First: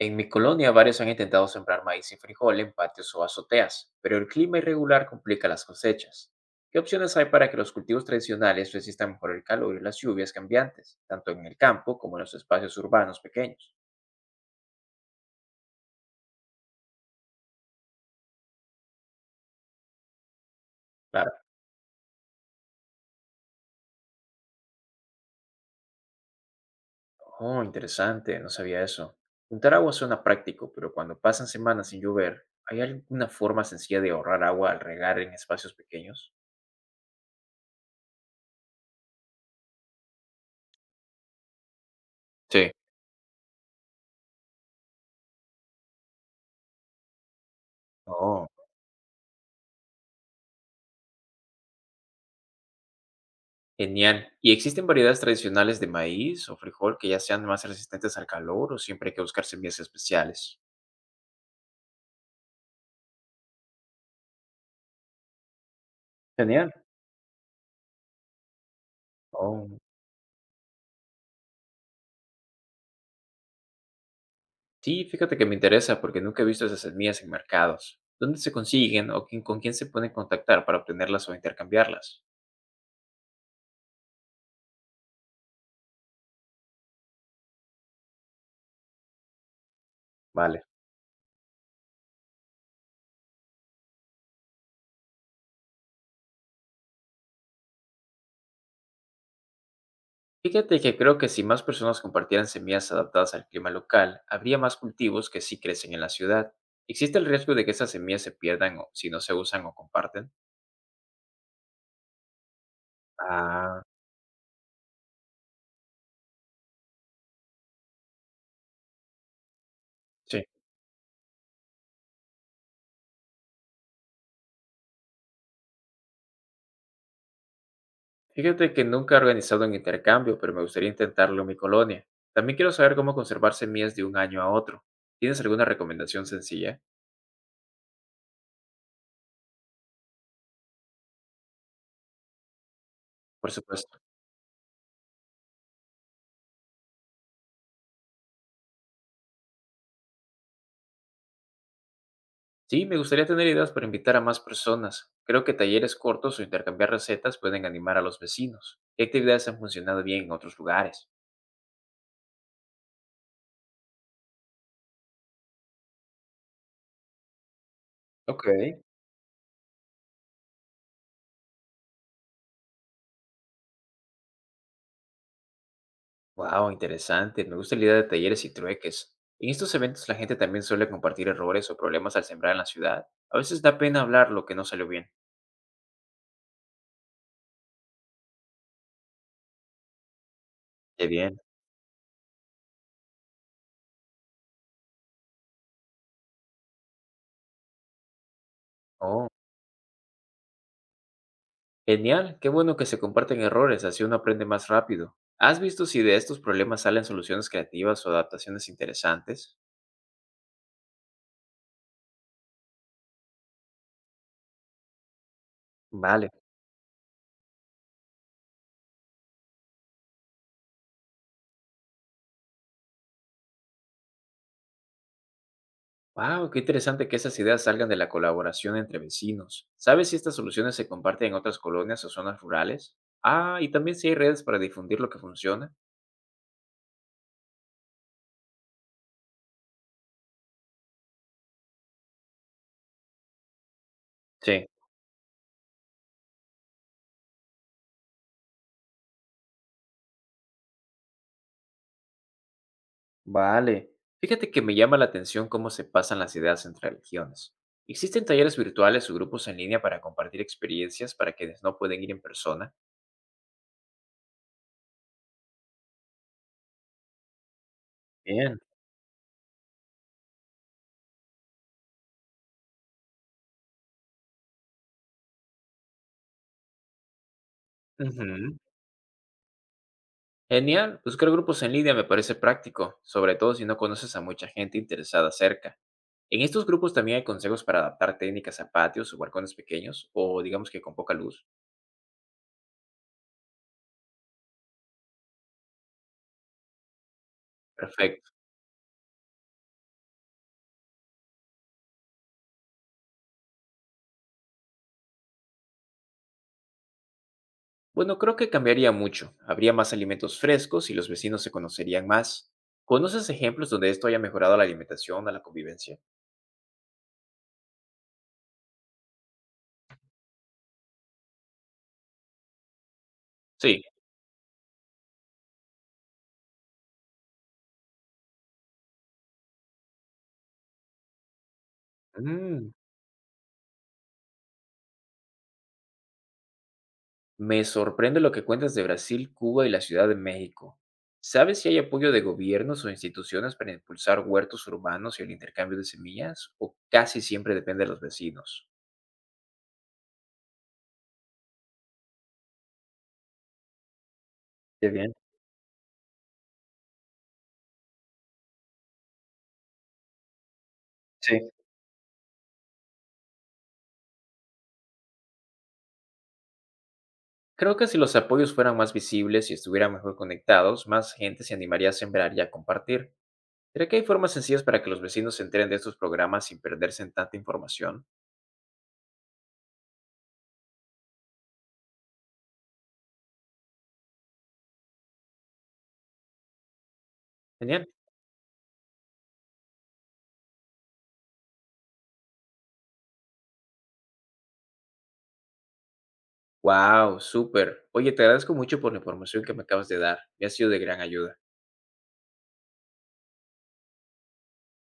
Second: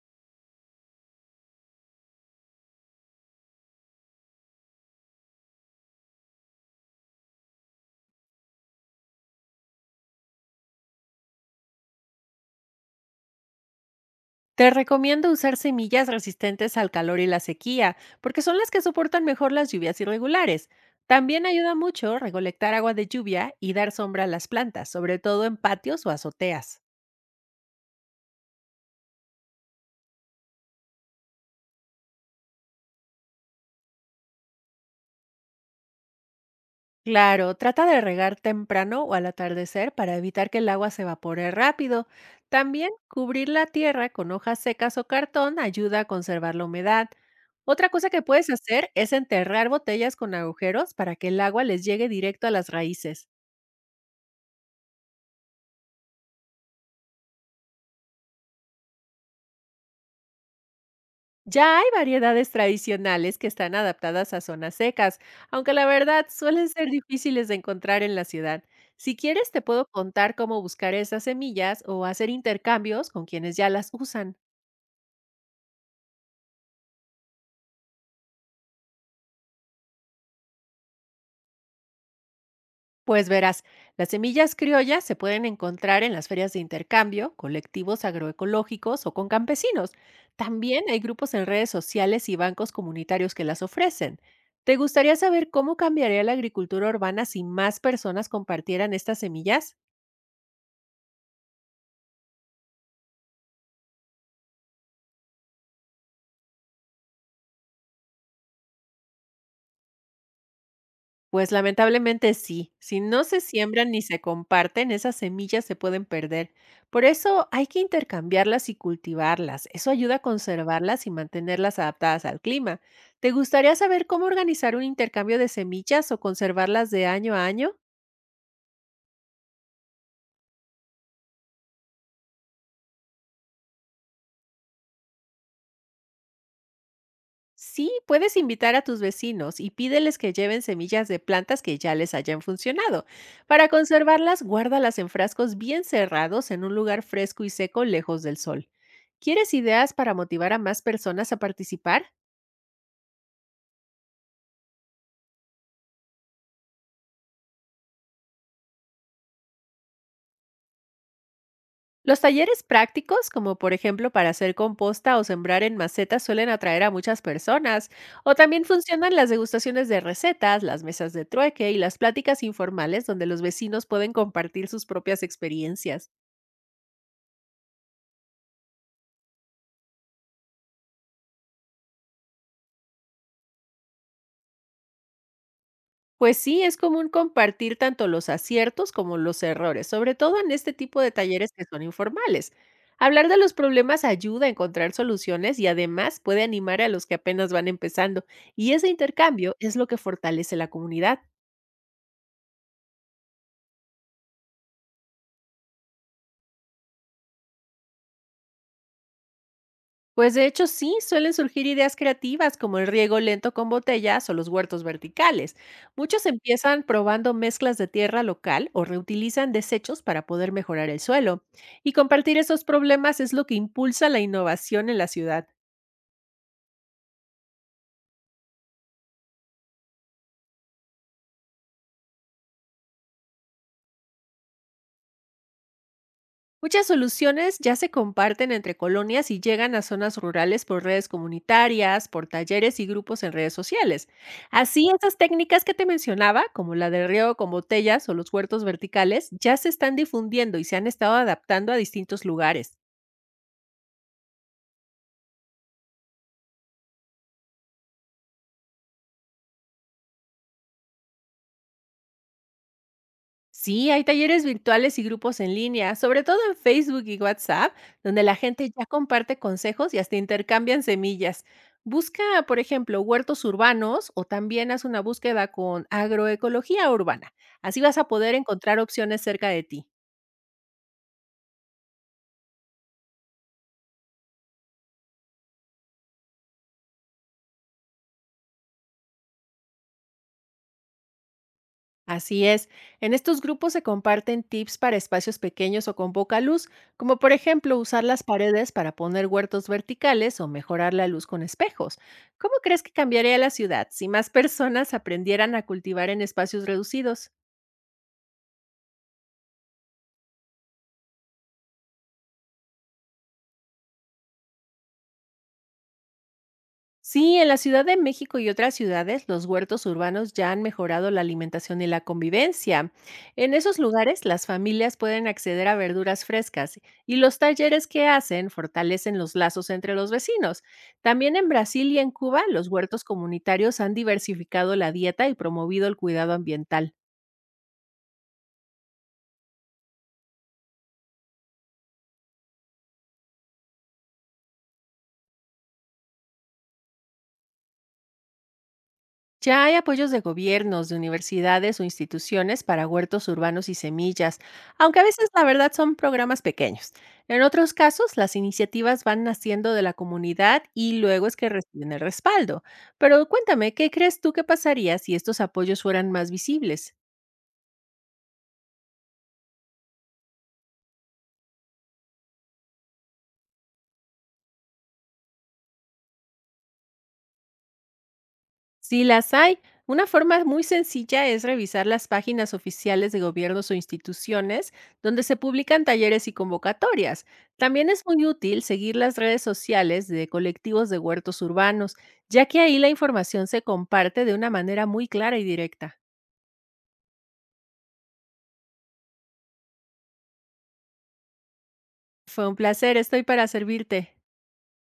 En mi colonia varios han intentado sembrar maíz y frijol en patios o azoteas, pero el clima irregular complica las cosechas. ¿Qué opciones hay para que los cultivos tradicionales resistan mejor el calor y las lluvias cambiantes, tanto en el campo como en los espacios urbanos pequeños? Te recomiendo usar semillas resistentes al calor y la sequía, porque son las que soportan mejor las lluvias irregulares. Claro. También ayuda mucho recolectar agua de lluvia y dar sombra a las plantas, sobre todo en patios o azoteas. Oh, interesante, no sabía eso. Juntar agua suena práctico, pero cuando pasan semanas sin llover, ¿hay alguna forma sencilla de ahorrar agua al regar en espacios pequeños? Claro, trata de regar temprano o al atardecer para evitar que el agua se evapore rápido. Sí. También cubrir la tierra con hojas secas o cartón ayuda a conservar la humedad. Otra cosa que Oh. puedes hacer es enterrar botellas con agujeros para que el agua les llegue directo a las raíces. Genial. ¿Y existen variedades tradicionales de maíz o frijol que ya sean más resistentes al calor o siempre hay que buscar semillas especiales? Ya hay variedades tradicionales que están adaptadas a zonas secas, aunque la verdad suelen Genial. ser difíciles de encontrar en la ciudad. Si quieres, te Oh, puedo contar cómo buscar esas semillas o hacer intercambios con quienes ya las usan. sí, fíjate que me interesa porque nunca he visto esas semillas en mercados. ¿Dónde se consiguen o con quién se pueden contactar para obtenerlas o intercambiarlas? Pues verás, las semillas criollas se pueden encontrar en las ferias de intercambio, colectivos agroecológicos o con campesinos. Vale. También hay grupos en redes sociales y bancos comunitarios que las ofrecen. ¿Te gustaría saber cómo cambiaría la agricultura urbana si más personas compartieran estas semillas? Fíjate que creo que si más personas compartieran semillas adaptadas al clima local, habría más cultivos que sí crecen en la ciudad. ¿Existe el riesgo de que esas semillas se pierdan si no se usan o comparten? Pues lamentablemente sí, si no se Ah, siembran ni se comparten, esas semillas se pueden perder. Por eso hay que intercambiarlas y cultivarlas. Eso ayuda a sí. conservarlas y mantenerlas adaptadas al clima. ¿Te gustaría saber cómo organizar un intercambio de semillas o conservarlas de año a año? Fíjate que nunca he organizado un intercambio, pero me gustaría intentarlo en mi colonia. También quiero saber cómo conservar semillas de un año a otro. ¿Tienes alguna recomendación sencilla? Sí, puedes invitar a tus vecinos y pídeles que lleven semillas de plantas que ya les hayan funcionado. Por Para supuesto. conservarlas, guárdalas en frascos bien cerrados en un lugar fresco y seco lejos del sol. ¿Quieres ideas para motivar a más personas a participar? Sí, me gustaría tener ideas para invitar a más personas. Creo que talleres cortos o intercambiar recetas pueden animar a los vecinos. ¿Qué actividades han funcionado bien en otros lugares? Los talleres prácticos, como por ejemplo para hacer composta o sembrar en macetas, suelen atraer a muchas personas. O Ok. también funcionan las degustaciones de recetas, las mesas de trueque y las pláticas informales donde los vecinos pueden compartir sus propias experiencias. Wow, interesante. Me gusta la idea de talleres y trueques. En estos eventos la gente también suele compartir errores o problemas al sembrar en la ciudad. A veces da pena hablar lo que no salió bien. Pues sí, es común compartir tanto los aciertos como los errores, sobre todo en este tipo Qué de bien. talleres que son informales. Hablar de los problemas ayuda a encontrar soluciones y además puede animar a los que apenas van empezando, y ese Oh. intercambio es lo que fortalece la comunidad. Genial, qué bueno que se comparten errores, así uno aprende más rápido. ¿Has visto si de estos problemas salen soluciones creativas o adaptaciones interesantes? Pues de hecho sí, suelen surgir ideas creativas como el riego lento con botellas o los huertos verticales. Muchos Vale. empiezan probando mezclas de tierra local o reutilizan desechos para poder mejorar el suelo. Y compartir esos problemas es lo que impulsa la innovación en la ciudad. Wow, qué interesante que esas ideas salgan de la colaboración entre vecinos. ¿Sabes si estas soluciones se comparten en otras colonias o zonas rurales? Ah, y también si hay redes para difundir lo que funciona. Muchas soluciones ya se comparten entre colonias y llegan a zonas rurales por redes comunitarias, por talleres y grupos en redes sociales. Sí. Así, esas técnicas que te mencionaba, como la del riego con botellas o los huertos verticales, ya se están difundiendo y se han estado adaptando a distintos lugares. Vale. Fíjate que me llama la atención cómo se pasan las ideas entre regiones. ¿Existen talleres virtuales o grupos en línea para compartir experiencias para quienes no pueden ir en persona? Sí, hay talleres virtuales y grupos en línea, sobre todo en Facebook y WhatsApp, donde la Bien. gente ya comparte consejos y hasta intercambian semillas. Busca, por ejemplo, huertos urbanos o también haz una búsqueda con agroecología urbana. Así vas a poder Ujú. encontrar opciones cerca de ti. Genial, buscar grupos en línea me parece práctico, sobre todo si no conoces a mucha gente interesada cerca. En estos grupos también hay consejos para adaptar técnicas a patios o balcones pequeños, o digamos que con poca luz. Así es, en estos grupos se comparten tips para espacios pequeños o con poca luz, como por ejemplo usar las Perfecto. paredes para poner huertos verticales o mejorar la luz con espejos. ¿Cómo crees que cambiaría la ciudad si más personas aprendieran a cultivar en espacios reducidos? Bueno, creo que cambiaría mucho. Habría más alimentos frescos y los vecinos se conocerían más. ¿Conoces ejemplos donde esto haya mejorado la alimentación, a la convivencia? Sí, en la Ciudad de México y otras ciudades, los huertos urbanos ya han mejorado la alimentación y la convivencia. En esos Sí. lugares, las familias pueden acceder a verduras frescas y los talleres que hacen fortalecen los lazos entre los vecinos. También en Brasil y en Cuba, los Mm, huertos comunitarios han diversificado la dieta y promovido el cuidado ambiental. Me sorprende lo que cuentas de Brasil, Cuba y la Ciudad de México. ¿Sabes si hay apoyo de gobiernos o instituciones para impulsar huertos urbanos y el intercambio de semillas? ¿O casi siempre depende de los vecinos? Ya hay apoyos de gobiernos, de universidades o instituciones para huertos urbanos y semillas, Qué aunque a bien. veces la verdad son programas pequeños. En otros casos, las iniciativas van naciendo de la comunidad y luego es Sí, que reciben el respaldo. Pero cuéntame, ¿qué crees tú que pasaría si estos apoyos fueran más visibles? creo que si los apoyos fueran más visibles y estuvieran mejor conectados, más gente se animaría a sembrar y a compartir. ¿Será que hay formas sencillas para que los vecinos se enteren de estos programas sin perderse en tanta información? Si las hay, una forma muy sencilla es revisar las páginas oficiales de gobiernos o instituciones donde se publican talleres y convocatorias. Genial. También es muy útil seguir las redes sociales de colectivos de huertos urbanos, ya que ahí la información se comparte de una manera muy clara y directa. ¡Wow! ¡Súper! Oye, te agradezco mucho por la información que me acabas de dar. Me ha sido de gran ayuda. Fue un placer, estoy para servirte.